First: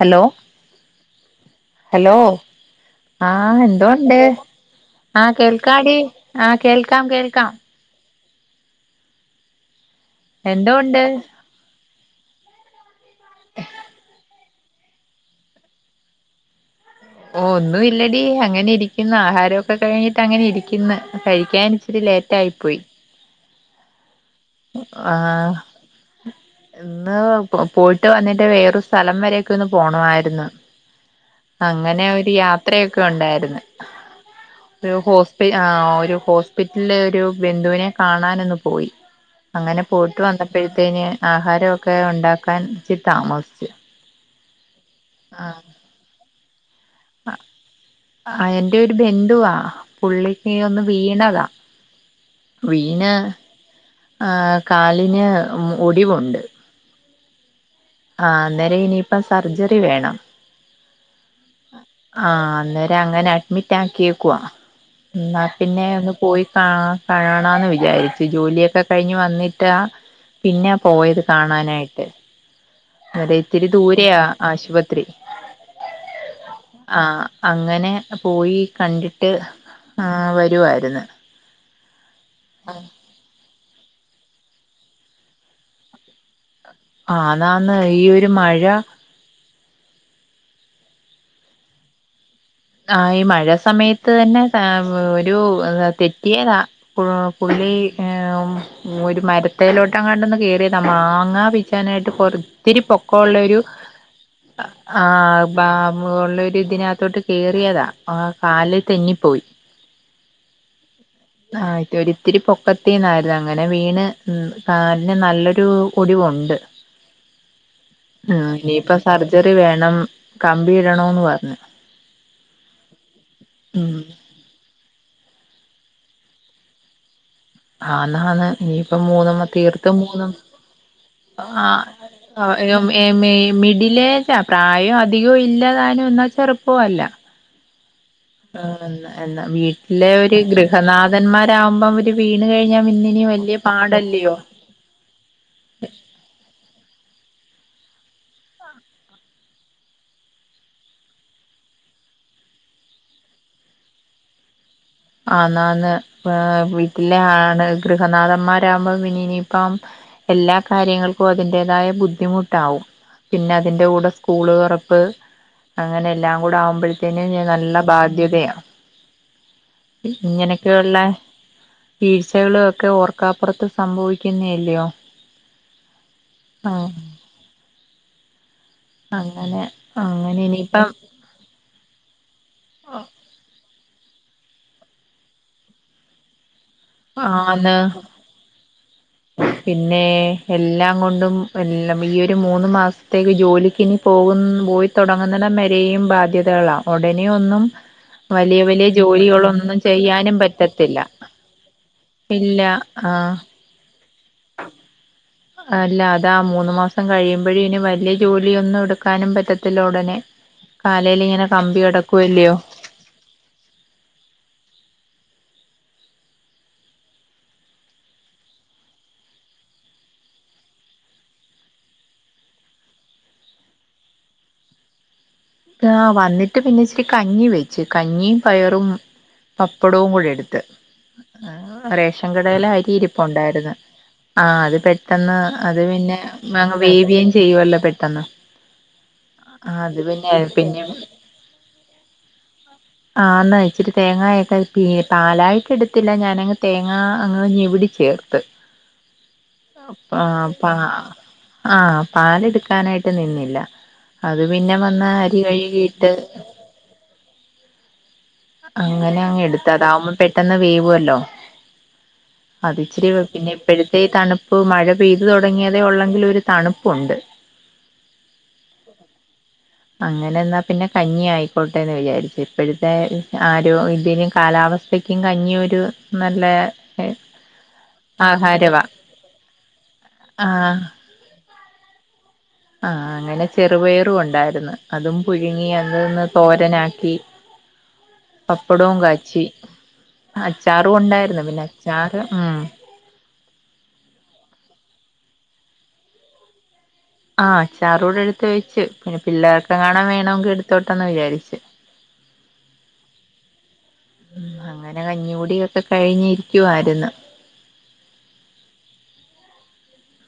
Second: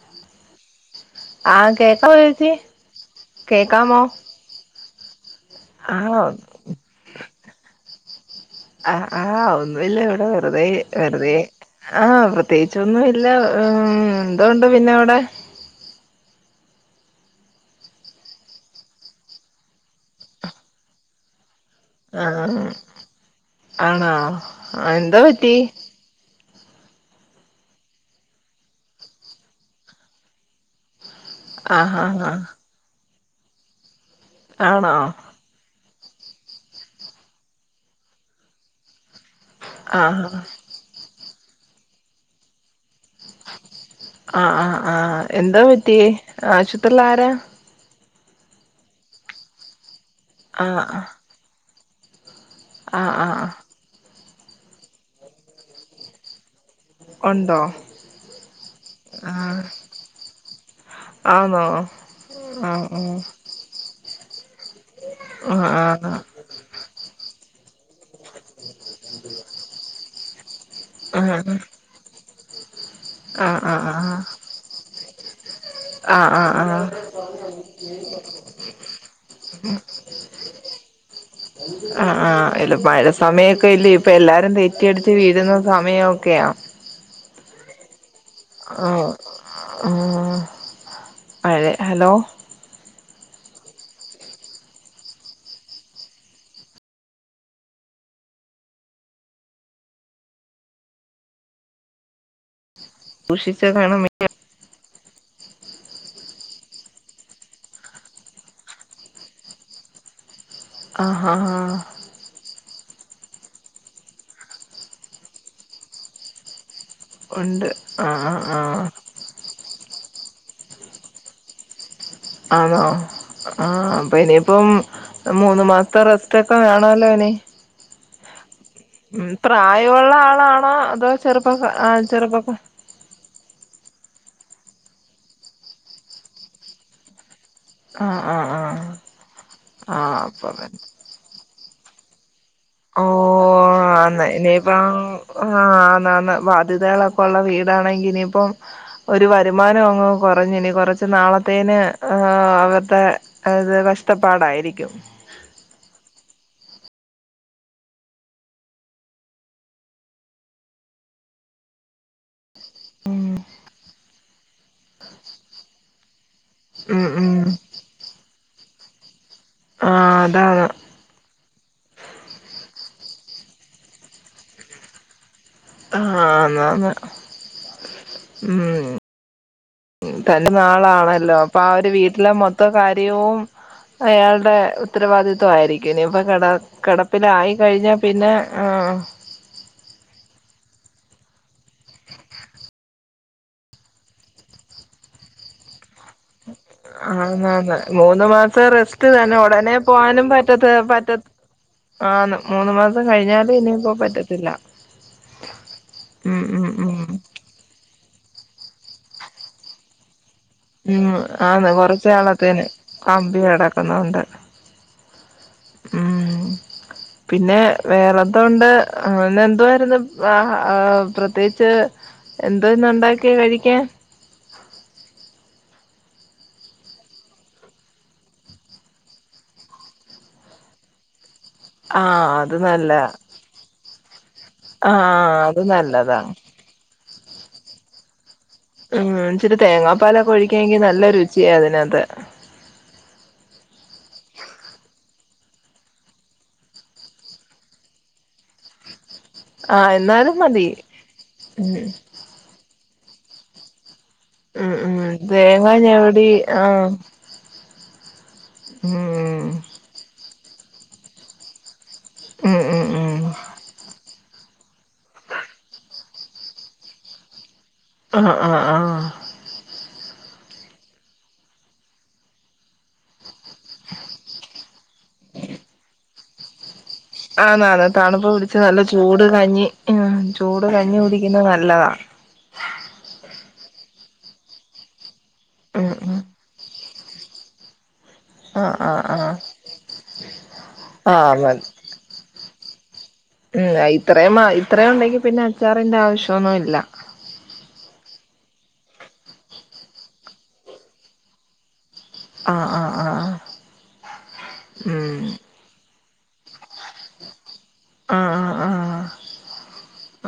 Hello ആഹ് കേക്കാവോ hello ചേച്ചി ആഹ് കേക്കാമോ എന്തോണ്ട് ആഹ് കേൾക്കാടീ ആഹ് കേൾക്കാം കേൾക്കാം ആ ആ [unintelligible] [unintelligible] ഇല്ല ഇവിടെ വെറുതേ എന്തോണ്ട് വെറുതേ ആ പ്രത്യേകിച്ചൊന്നു ഇ ല്ല ഉം എന്തോണ്ട് പിന്നവടെ ഒന്നും ഇല്ലടീ അങ്ങനെ ഇരിക്കുന്ന് ആഹാരവൊക്കെ കഴിഞ്ഞിട്ട് അങ്ങനെ ഇരിക്കുന്ന് കഴിക്കാൻ ഇച്ചിരി ലേറ്റ് ആയി പോയി ആണാ ആ എന്താ ആഹ് പറ്റീ ഇന്ന് പൊ പോയിട്ട് വന്നിട്ട് വേറൊ സ്ഥലം വരെക്കെ ഒന്ന് പോണവായിരുന്ന്. ആഹ് അങ്ങനെ ആഹ് ഒരു യാത്രയൊക് ഒണ്ടാര്ന്ന് ആഹ് ആണോ ഒരു ഹോസ്പി ആ ഒരു ഹോസ്പിറ്റല്ല് ഒരു ബന്ധുവിനെ കാണാൻ ഒന്നു പോയി. അങ്ങനെ പോയിട്ട് ആഹ് വന്നപ്പഴ്‌ത്തേന് ആഹാരവൊക്കെ ഉണ്ടാക്കാൻ ചി താമസ്ച്ചു ആ എന്താ പറ്റി ആശു ത്രിലാരാ ആ എന്റെ ഒരു ബന്ധുവാ പുള്ളിക്ക് ഒന്ന് ആഹ് വീണതാ. വീണ് ആഹ് ആഹ് ആ കാലിന് ഒടിവുണ്ട്. ഒണ്ടോ? ആ അന്നേര ഇനിപ്പം സർജറി വേണം ആന്നോ ആ ആഹ് അന്നേരം അങ്ങനെ അഡ്മിറ്റ് ആ ക്കിയേക്കുവാ. ന്നാ ആഹ് പിന്നെ ആഹ് ഒന്ന് പോയി കാ കാണണാന്ന് വിചാ വിചാരിച്ച്. ജോലിയൊക്കെ കഴിഞ്ഞ് വന്നിട്ടാ പിന്നെ പോയത് ആഹ് കാണാനായിട്ട് അതെ ആഹ് ആഹ് ഇത്തിരി ദൂരെയാ ആഹ് ആശുപത്രി ആഹ് ആഹ് ആഹ് ആ അങ്ങനെ പോയി കണ്ടിട്ട് ആ വരുവാരുന്ന് ആ ആ അല്ല മഴ സമയൊക്കെ ഇലേ ഇപ്പ എല്ലാരും തെറ്റിയടിച്ച് വീഴുന്ന സമയവൊക്കെയാ ആതാന്ന് ഈ ഒരു മഴ ആ ആ അതേ ഹലോ ആ ഈ മഴ സമയത്ത് തന്നെ ഒരു തെറ്റിയതാ പുലി ഒരു മരത്തലോട്ടങ്ങാണ്ടൊന്ന് കേറീതാ മാങ്ങാ പിച്ചാനായിട്ട് കൊറ ഒത്തിരി പൊക്കൊള്ളോരു സൂക്ഷിച്ച് വേണം ആ ബ ഒള്ളൊരു ഇതിനത്തോട്ട് കേറിയതാ ആ കാല് തെന്നി പോയി ആ ആ ആ ആഹ്ഒര് ഇത്തിരിപ്പോ ക്കത്തീന്നാരുന്നു അങ്ങനെ വീണ് മ്മ് കാലിന് നല്ലൊരു ഒടിവൊണ്ട് ഉണ്ട് ആഹ് ആഹ് ആഹ് ണം കമ്പി ഇടണന്ന് പറഞ്ഞ് ആണോ ആ അപ്പ ഇനിയിപ്പം മൂന്നു മാസത്തെ റെസ്റ്റ് ഒക്കെ വേണല്ലോ ഇനി ആന്നാണ് ഉം പ്രായമുള്ള ആളാണോ അതോ ചെറുപ്പൊക്കെ ആ ചെറുപ്പൊക്കെ ആഹ് മിഡിലേജാ പ്രായവും അധികവും ഇല്ലതാനും എന്നാ ചെറുപ്പല്ല ആ ആ ആ ആണല്ലേ എന്നാ ആ വീട്ടിലെ ഒരു അപ്പൊ പിന്നെ ഗൃഹനാഥന്മാർ ആകുമ്പം ഒരു വീ ഓ ആന്നെ ഇനിയിപ്പം ആന്ന് ആന്ന് ബാധ്യതകള ഒള്ള വീടാണെങ്കിൽ ഇനിപ്പം ഒരു വരുമാനം അങ്ങ് കുറഞ്ഞു ഇനി കുറച്ച് നാളത്തേന് അവരുടെത് കഷ്ടപ്പാടായിരിക്കും ആ നാന് ആ വീട്ടിലെ ആണ് ഗൃഹനാഥന്മാരാകുമ്പോൾ ഇനി ഇനിയിപ്പം എല്ലാ കാര്യങ്ങൾക്കും അതിന്റേതായ ബുദ്ധിമുട്ട് വും പിന്നെ അതിന്റെ കൂടെ സ്കൂളുകൾ റപ്പ് അങ്ങനെ ഉം ഉം കൂടാവുമ്പഴത്തേനും നല്ല ബാധ്യതയാ ആ അതാണ് ഇങ്ങനൊക്കെയൊള്ള വീഴ്ചകളൊക്കെ ഓർക്കാപ്പുറത്ത് സംഭവിക്കുന്നല്ലയോ ആ ആഹ് ആന്നാന്ന് ഉം അങ്ങനെ അങ്ങനെ തന്റെ ഇനിയിപ്പം നാളാണല്ലോ അപ്പൊ ആവൊര് വീട്ടിലെ മൊത്ത കാര്യവും അയാളുടെ ഉത്തരവാദിത്വം ആയിരിക്കും ഇനി ഇപ്പൊ കട കിടപ്പിലായി ആന്ന് കഴിഞ്ഞ പിന്നെ ആ പിന്നെ എല്ലാം കൊണ്ടും ഈ ഒരു മൂന്ന് മാസത്തേക്ക് ജോലിക്കിനി പോവു പോയിത്തുടങ്ങുന്നിടംവരെയും ബാധ്യത ആന്നാന്ന് മൂന്ന് വലിയ മാസം വലിയ റെസ്റ്റ് തന്നെ ഉടനെ ജോലികളൊന്നും പോകാനും ചെയ്യാനും പറ്റത് പറ്റത്തില്ല പറ്റ ആന്ന് ഇല്ല മൂന്ന് മാസം ആഹ് കഴിഞ്ഞാലും ഇനിപ്പോ പറ്റത്ത അല്ല അതാ ഉം ഉം മൂന്ന ഉം മാസം കഴിയുമ്പോഴേ വലിയ ജോലിയൊന്നും എടുക്കാനും പറ്റത്തില്ല ഉടനെ ഉം കാലേൽ ഇങ്ങനെ ആന്ന് കമ്പി കിടക്കുവല്ലയോ കൊറച്ചാളത്തേന് കമ്പി കിടക്കുന്നണ്ട് ഉം പിന്നെ വേറെന്തോണ്ട് എന്തോയിരുന്നു പ്രത്യേകിച്ച് എന്തോ ഇന്ന് ഉണ്ടാക്കി കഴിക്കാൻ ആ വന്നിട്ട് പിന്നെ ഇച്ചരി കഞ്ഞി വെച്ചു കഞ്ഞിയും പയറും പപ്പടവും കൂടി എടുത്ത് ആ ആഹ് റേഷൻ അത് കടയിലെ അരി നല്ലയാ ഇരിപ്പുണ്ടായിരുന്ന് ആ അത് പെട്ടെന്ന് ആഹ് അത് പിന്നെ നല്ലതാ വേവിയൻ ചെയ്യുവല്ല പെട്ടെന്ന് ആ ഇച്ചിരി ആഹ് അത് തേങ്ങാപ്പാല പിന്നെ ഒഴിക്കാങ്കി പിന്നെ നല്ല രുചിയ അതിനകത്ത് ആ എന്നാ ഇച്ചിരി തേങ്ങയക്കെ പി പാലായിട്ട് എടുത്തില്ല ഞാനങ്ങ് തേങ്ങ അങ്ങ് ഞെവിടി ചേർത്ത് ആഹ് ആ എന്നാലും മതി പ ആ ഉം പാലെടുക്കാനായിട്ട് ഇട്ട് നിന്നില്ല അത് ഉം പിന്നെ ഉം വന്ന് അരി തേങ്ങ കഴുകിയിട്ട് ഞെവടി ആ അങ്ങനെ അങ്ങ് എടുത്ത് അതാവുമ്പോ പെട്ടെന്ന് വേവുവല്ലോ ഉം അത് ഉം ഇച്ചിരി ഉം പിന്നെ ഇപ്പോഴത്തെ തണുപ്പ് ഇപ്പൊ മഴ പെയ്തു തുടങ്ങിയതേ ഉള്ളങ്കിൽ ഒരു തണുപ്പുണ്ട് ആ ആ ആ അങ്ങനെ എന്നാ പിന്നെ കഞ്ഞി ആയിക്കോട്ടെന്ന് വിചാരിച്ചു ഇപ്പോഴത്തെ ഇ ആരോ ഇതിൻ കാലാവസ്ഥക്കും കഞ്ഞിയൊരു നല്ലെ ആന്നാന്ന് തണുപ്പ് പിടിച്ച് നല്ല ചൂട് കഞ്ഞി ചൂട് ആഹ് കഞ്ഞി കുടിക്കുന്നത് നല്ല ല്ലതാ ആഹ് അങ്ങനെ ചെറുപയറും ഉണ്ടായിരുന്നു അതും പുഴുങ്ങി ഉം അത് ഉം ഒന്ന് തോരനാ - ക്കി ആഹ് പപ്പടവും ആഹ് ആഹ് കാച്ചി അച്ചാറും ആഹ് ഉണ്ടായിരുന്നു പിന്നെ മതി അച്ചാറ് ഉം ഉം ഇത്രയും ഇത്ര ഉണ്ടെങ്കി പിന്നെ അച്ചാറിന്റെ ആവശ്യന്നും ഇല്ല ആ അച്ചാറൂടെ എടുത്ത് വെച്ചു പിന്നെ പിള്ളേർക്കെ എങ്ങാനും വേണമെങ്കിൽ എടുത്തോട്ടന്ന് വിചാരിച്ചു ആ ആ ആ മ് കഴിഞ്ഞിരിക്കുവമായിരുന്നു ആ ആ ആ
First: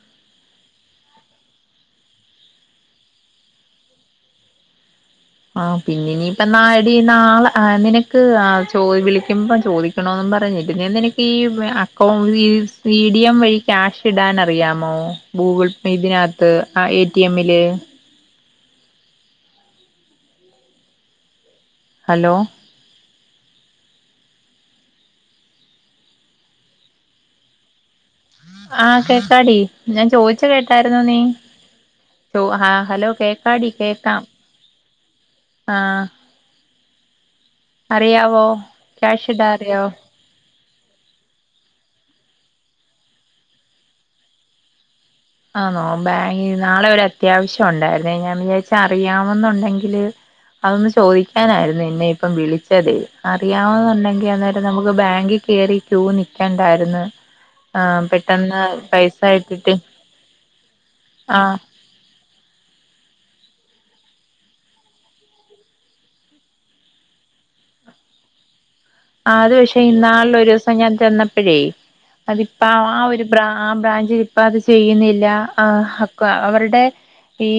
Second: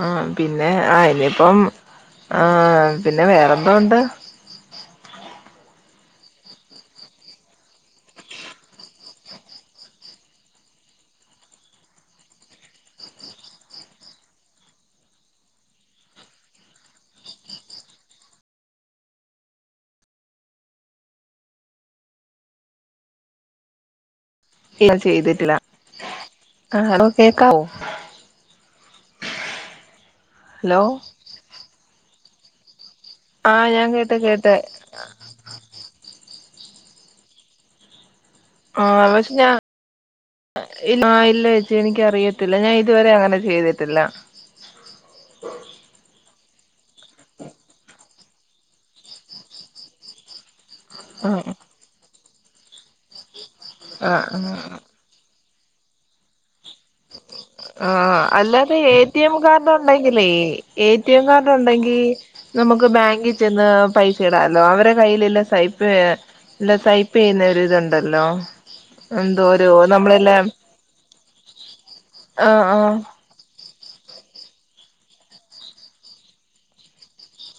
ആ പിന്നെ ആ ഇനിയിപ്പം ആ പിന്നെ വേറെന്തോ ഉണ്ട് ആ പിന്നെ ഇനിയിപ്പ നാടി നാളെ നിനക്ക് ചോ വിളിക്കുമ്പ ചോദിക്കണോന്നും പറഞ്ഞിട്ടീ നിനക്ക് ഈ അക്കൗ സി ടി എം വഴി ക്യാഷ് ഇടാൻ അറിയാമോ ഗൂഗിൾ പേ ഇതിനകത്ത് എടിഎമ്മില് ഹലോ ല്ല ചെയ്തിട്ടില്ല ആ അതോ കേക്കാവോ ആ കേകാടി ഞാൻ ചോയിച്ച ഹലോ കേട്ടായിരുന്നോ നീ ത്തോ ആ ഹലോ ആഹ് കേക്കാടി ഞാൻ കേട്ട് കേക്കാം കേട്ട് ആ അറിയാം ആ പക്ഷെ ഞാൻ ആ ഇല്ല ച്ചി എനിക്കറിയ ത്തില്ല ഞാൻ ഇതുവരെ അങ്ങനെ ചെയ്തിട്ടില്ല ആണോ ബാ ഇ നാളെ ഒരു അത്യാവശ്യം ഉണ്ടായിരുന്നേ ഞാൻ വിചാരിച്ച അറിയാമെന്നുണ്ടെങ്കില് അതൊന്ന് ആഹ് ചോദിക്കാനായിരുന്നു എന്നെ ഇപ്പം വിളിച്ചതെ ആ അറിയമെന്നുണ്ടെങ്കൽ ആഹ് അതെരം ആഹ് നമുക്ക് ബാങ്കിൽ കേയറി യൂ നിക്കണ്ടായിരുന്നു ആ ആഹ് പെട്ടെന്ന് പൈസ ഇട്ടിട്ട് അല്ലേ എടി എം കാർഡ ആ ഉണ്ടെങ്കിൽ നമുക്ക് ബാങ്കിൽ ചെന്ന് പൈസ ഇടാല്ലോ അവരെടെ കയ്യിൽല്ല സൈപ്പ്ല്ല സൈപ്പ് ചെയ്യുന്നൊ ഇതുണ്ടല്ലോ ആഹ് അത് എന്തോരോ പക്ഷേ ഇന്നാളില് നമ്മളെല്ലാം ഒരീസം ഞാൻ ചെന്നപ്പോ ഴെ ആഹ് അതിപ്പോ ആഹ് ആ ഒരു ബ്രാ ആ ബ്രാഞ്ചി ഇപ്പൊ അത് ചെയ്യുന്നില്ല. ആഹ് അക്വാ അവരുടെ ഈ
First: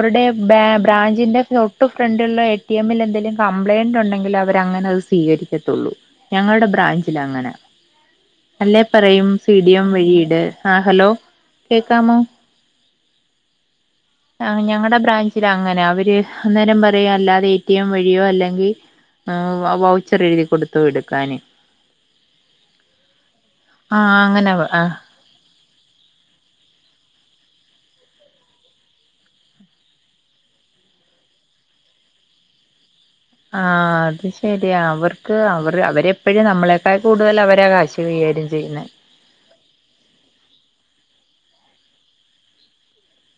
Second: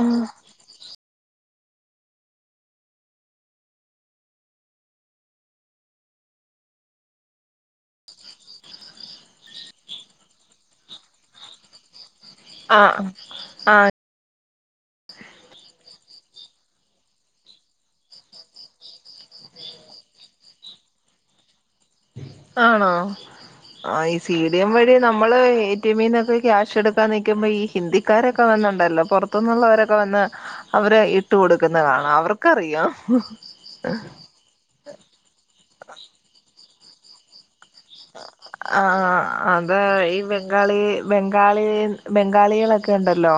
ആഹ് ബാ ബ ബ്രാഞ്ചിന്റെ തൊട്ടു ഫ്രണ്ടിലുള്ള എ ടി എമ്മിൽ എന്തെലും കംപ്ലയിന്റ് ഉണ്ടെങ്കിൽ അവര ങ്ങനെ അത് സ്വീകരിക്കും ക്കത്തൂള്ളൂ ഞങ്ങൾടെ ബ്രാഞ്ചിലങ്ങനെ അല്ലേ പറയും സിഡി എം വഴിയിട് ആ ഹലോ കേക്കാമോ ആഹ് ആ ആഹ് ആ ഞങ്ങടെ ബ്രാഞ്ചിലങ്ങന അവര് അന്നേരം പറയാ അല്ലാതെ എടി എം വഴിയോ അല്ലെങ്കി വ ച്ചെരെഴുതി കൊടുത്തു ഇട്ക്കാന് ആണോ ആ ഈ അങ്ങനെ സീഡിയം ആ വഴി നമ്മള് ടി മ്മ്ന്നൊക്കെ ക്യാഷ് എടുക്കാൻ നിക്കുമ്പോ ഈ ഹിന്ദിക്കാരൊക്കെ വന്നുണ്ടല്ലോ പൊർത്തുനിന്നുള്ളവരൊക്കെ വന്ന് അവരെ ഇട്ട് കൊടുക്കുന്ന കാണാം അവർക്കറിയാ ആ അത് ശെരിയാ അവർക്ക് അവർ അവരെപ്പഴും നമ്മളെ [unintelligible] കൂടുതൽ അവരാ കാ ഷ് കൈകാര്യം ചെയ്യുന്നെ ആ അത് ഈ ബംഗാളി ബംഗാളി ബംഗാളികളൊക്കെ ണ്ടല്ലോ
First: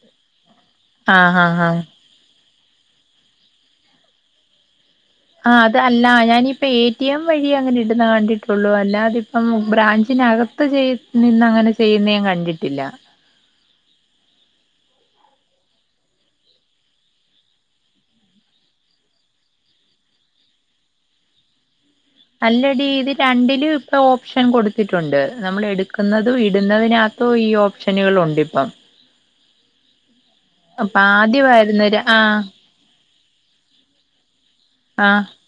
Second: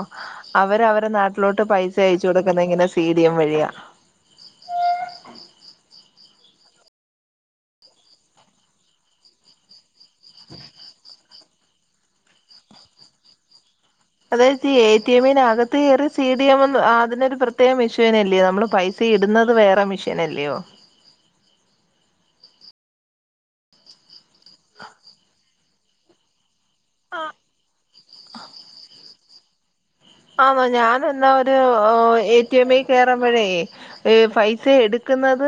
അവര് അവരെ ആഹ് ആഹ് നാട്ടിലോട്ട് ആഹ് പൈസയച്ച് കൊട് പ്പ തെങ്ങനെ സീഡിയം വഴിയാ ആഹ് അത് അല്ല ഞാനിപ്പോ എ ടിഎം വഴി അങ്ങനെ ഇടുന്ന കണ്ടിട്ടുള്ളൂ അല്ല അതിപ്പം ബ്രാഞ്ച് ത്തിന് അകത്ത് ചെയ് നിന്നങ്ങനെ ചെയ്യുന്ന ഞാൻ കണ്ടിട്ടില്ല അതായത് എടിഎമ്മിനകത്ത് കയറി സിഡിഎം അതിനൊരു പ്രത്യേക മെഷീനല്ലയോ നമ്മള് പൈസ ഇടുന്നത് വേറെ മെഷീനല്ലയോ അല്ലടി ഇത് രണ്ടിലും ഇപ്പൊ ഓപ്ഷൻ കൊടുത്തിട്ടുണ്ട് നമ്മൾ എടുക്കുന്നതും ഇ ആ ഇടുന്നതിനകത്തും ഈ ഓപ്ഷനുകളുണ്ട് ഇപ്പം ആന്നോ അപ്പൊ ഞാൻ എന്നാ ഒരു ആദ്യമായിരുന്നൊരു ആഹ് എടി എം ക്കുമ്പഴെ [unintelligible] സ് ആഹ് എടുക്കുന്നത്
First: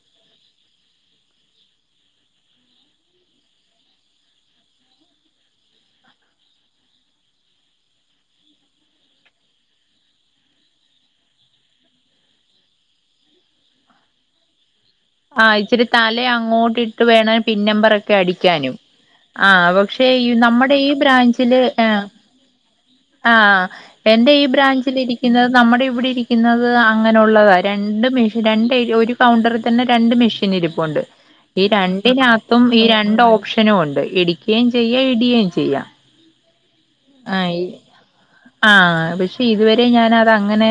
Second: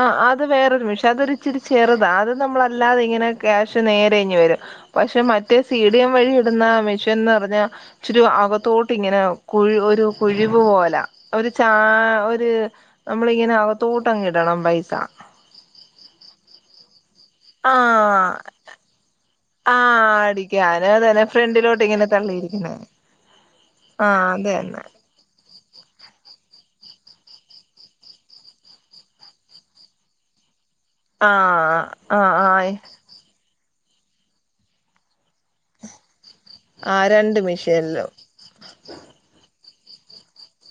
ആഹ് അത് വേറൊരു മെഷൻ അതൊരിച്ചിരി ചെറുതാ അത് നമ്മളല്ലാതെ ഇങ്ങനെ ക്യാഷ് നേരെങ്ങ് വരും പക്ഷെ മറ്റേ സി ഡി എം വഴി ഇടുന്ന മെഷീൻന്ന് പറഞ്ഞാൽ ഇച്ചിരി അകത്തോട്ട ട്ട് ഇങ്ങനെ കുഴ ഒരു കുഴിവ് പോലെ ഒരു ച ഒരു നമ്മളിങ്ങനെ ആ തോട്ടംങ്ങ ഇടണം പൈസ ആഹ് ഇച്ചിരി തലേ അങ്ങോട്ടിട്ട് വേണ പിൻ നമ്പർൊക്കെ ആഹ് അടിക്കാനും ആ പക്ഷെ ആഹ് നമ്മുടെ അടിക്കാന് ഈ അതന്നെ ബ്രാഞ്ചില് ഫ്രണ്ടിലോട്ട് ആഹ് ഇങ്ങനെ തള്ളിയിരിക്കുന്നെ ആഹ് ആഹ് എന്റെ ഈ അതന്നെ ബ്രാഞ്ചിലിരിക്കുന്ന നമ്മുടെ ഇവിടെ ഇരിക്കുന്നത് അങ്ങനെള്ളതാണ് രണ്ട് മെഷൻ രണ്ട് ഒരു കൗണ്ടർ തന്നെ രണ്ട് മെഷീൻ ഇരി പ്പുണ്ട് ഇ ആഹ് ആഹ് രണ്ടിനകത്തും ആഹ് ഈ രണ്ട് ഒ ഓപ്ഷനും ഉണ്ട് എടിക്കുകയും ചെയ്യ ഇടയും ചെയ്യ ആഹ് രണ്ട് മിഷ്യനിൽലു ആഹ് പക്ഷെ ഇതുവരെ ഞാാന അതങ്ങനെ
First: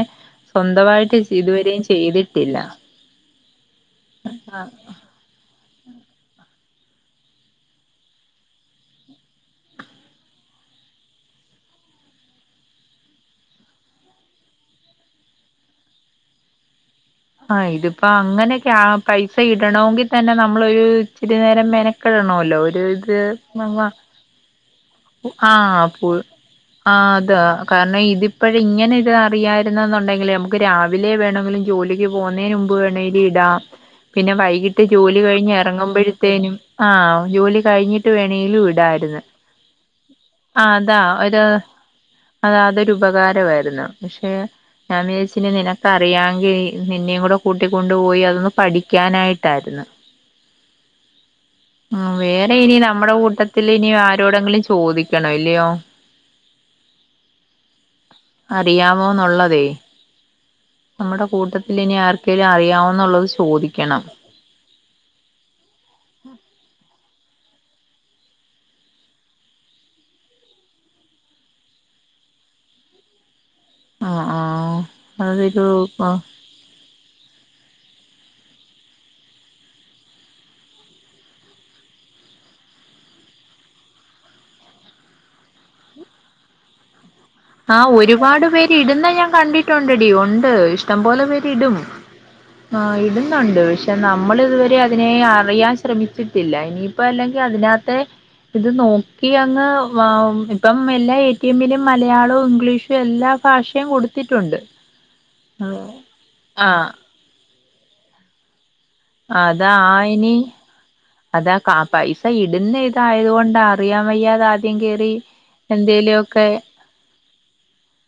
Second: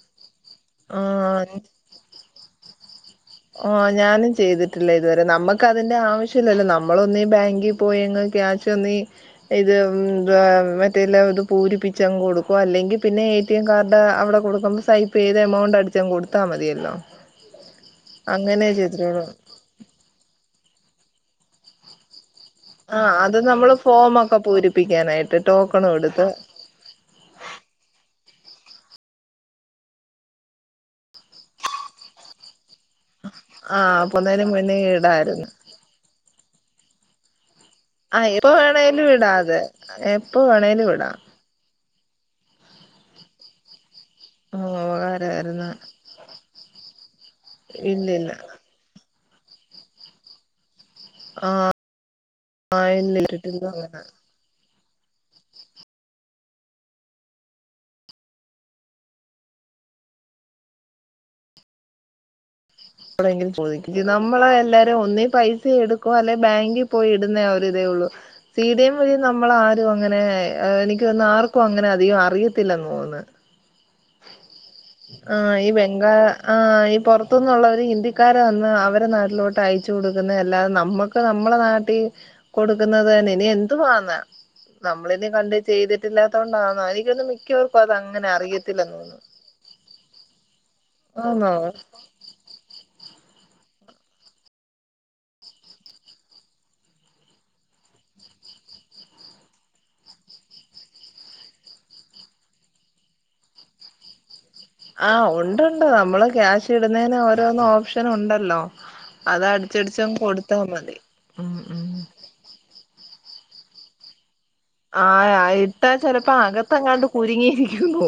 സ്വന്തമായിട്ട് ആഹ് ഇതുവരെയും ചെയ്തിട്ട് ട്ടല്ല ഞാനും ചെയ്തിട്ടില്ല ഇതുവരെ നമ്മുക്ക് അതിന്റെ ആവശ്യല്ലല്ലോനാ നമ്മളൊന്ന ബാങ്കിൽ പോയെങ്ങ് ക്യാഷ ഒന്നി ഇത് മറ്റേല്ലാം ഇത് പൂരിപ്പിച്ചങ് കൊടുക്കുവ അല്ലെങ്കിൽ പിന്നെ എ ടി എം കാർഡ് അവിടെ കൊടുക്കുമ്പോ സൈപ്പ് ചെയ്ത് എമൗണ്ട് അടിച്ചങ് കൊടുത്താൽ മതിയല്ലോ ആ ഇത് ആ അങ്ങനെ അങ്ങനെക്ക ചെയ്തിട്ടുള്ളൂ പൈസ ഇടണമെങ്കിൽ തന്നെ നമ്മളൊരു ചിരി നേരം മെനക്കെടണോ ആഹ് അത് നമ്മള് ഫോമൊക്കെ പൂരിപ്പിക്കാനായിട്ട് ആ ടോക്കണും എടുത്ത് അത്കാരണഇതി ഇപ്പോഴ ഇങ്ങനെ ഇത് അറിയായിരുന്നെന്നുണ്ടെങ്കിൽ നമുക്ക് രാവില വണമെങ്കിലും ജോലി പോവു ണ ഇടാം ആഹ് പിന്നെ അപ്പന്നേരം മുന്നേ വൈകിട്ട് ജോലി ഇടായിരുന്നു കഴിഞ് ഇറങ്ങുമ്പോഴ ആ ജോലി കഴിഞ്ഞിട്ട് ആ എപ്പ വേണേലും ഇടായിരുന്നു ഇടാതെ എപ്പ ആ വേണേലും അതാ ഇടാ ഒരു അതൊരു ഉപകാരമായിരുന്നു പക്ഷെ ആഹ് ഞാൻ വിചാര്ർന്ന് ഉപകാരായിരുന്നു നിനക്ക അറിയാങ്കിൽ നിന്നെകൂടെ കൂട്ടിക്കൊണ്ടുപോയി ഇല്ലില്ല അതൊന്ന് പഠിക്കാനായിട്ട് ട്ടായിരുന്നു ഉം വേറെ ഇനി ആഹ് നമ്മുടെ ഇല്ല ഇട്ടിട്ടില്ല കൂട്ടത്തിൽ ഇനി അങ്ങനെ ആരോടെങ്കിലും ചോ ചോദിക്കണം ഇല്ലയോ അറിയാമോന്നുള്ളതെ നമ്മുടെ കൂട്ടത്തിൽ ഇനി ആർക്കെിലും അറ ആരോടെങ്കിലും ചോദിക്ക് നമ്മള എല്ലാവാരും ഒന്നി പൈസ എടുക്കും അല്ലെ ബാങ്കിൽ പോയി ടുന്നേ ആ ഒരിതേ ഉള്ളു സിഡിയം വഴി നമ്മൾ ആരും അങ്ങനെ എനിക്ക് തോന്ന ആർക്കും അങ്ങനെ അധികം അറിയത്തില്ല നോന്ന് ആ ആ ആ ഈ അതൊരു ബംഗാ ആ ഈ പുറത്തുന്നുള്ളവര് ഹിന്ദി ആൾക്കാരെ വന്ന് അവരെ നാട്ടിലോട്ട് അയച്ചു കൊടുക്കുന്നല്ലാതെ നമ്മക്ക് നമ്മളെ നാട്ടിൽ കൊടുക്കുന്നത് തന്നെ ഇനി എന്തുവന്ന നമ്മളിന കണ്ട് ചെയ്തിട്ടില്ലാത്ത കൊണ്ടാന്ന എനിക്കൊന്നും ആ ഒരുപാട് പേര് ഇടുന്ന ഞാൻ കണ്ടിട്ടുണ്ടടി ഉണ്ട് ഇഷ്ടംപലെ പേര് ആന്നോ ഇടും ആ ഇടുന്നുണ്ട് പക്ഷെ നമ്മൾ ഇതുവരെ അതിനെ അറിയാൻ ശ്രമിച്ചിട്ടില്ല ഇനിപ്പോ അല്ലെങ്കിൽ അതിനത്ത് ഇത് നോക്കിയങ്ങ് ഇപ്പം എല്ലാ എ ടി എം ലും മലയാളം ഇംഗ്ലീഷ് എല്ലാ ഭാഷയും കൊടുത്തി ആ ഉണ്ടുണ്ട് നമ്മള് ക്യാഷ് ആഹ് ഇടുന്നേന് ഓരോന്നോ ഓപ്ഷൻ ഉണ്ടല്ലോ അത് അതാ അടിച്ചടിച്ചങ് ഇനി കൊടുത്താ മതി ഉം അതാ കാ ഉം പൈസ ഇടുന്ന പിന്നെ ഇതായതുകൊണ്ട അറിയൻ വയ്യാത ആ ആയി ഇട്ടാ ചെലപ്പോ അകത്തെങ്ങാണ്ട് ഒരുങ്ങിയിരിക്കുന്നു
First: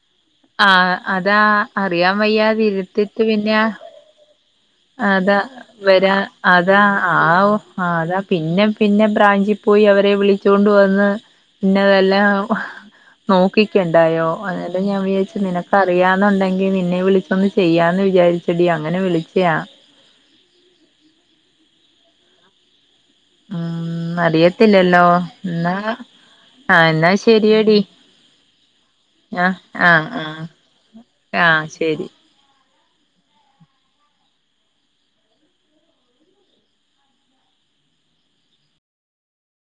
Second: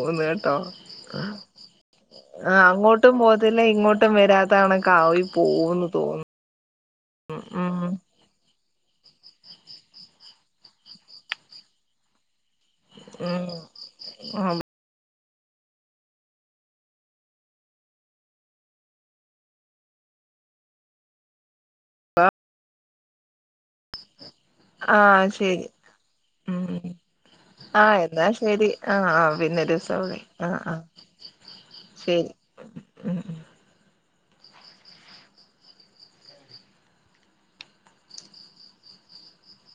ആഹ് അതാ അറിയാൻ ആഹ് അങ്ങോട്ടും വയ്യാതിരുത്തിട്ട് പിന്നെ പോകത്തില്ല ഇങ്ങോട്ടും വരാത്ത കണക്കായി അതാ പോവുന്ന് വരാ തോന്നുന്നു അതാ ആഹ് ഉം അതാ പിന്നെ പിന്നെ ബ്രാഞ്ചി പോയി അവരെ വിളിചോണ്ട് വന്ന് പിന്നെതെല്ലാം നോക്കിക്കണ്ടായോ ഉം അല്ല ഞാൻ വിചാ നിനക്കറിയാന്നുണ്ടെങ്കിൽ നിന്നെ വിളിച്ചൊന്ന് ചെയ്യാമന്ന് വിചാരിച്ചടി അങ്ങനെ വിളിച്ച- ത്യ ഉം അറിയ- ത്തില്ലല്ലോ ആഹ് ശരി എന്നാ ഉം ആ ന്നാ ശരിയടി ആഹ് എന്നാ ശരി ആഹ് ആഹ് ആ പിന്നെ ഒരു ആ ദിവസം വിളി ആ ആഹ് ആഹ് ആ ശരി ഉം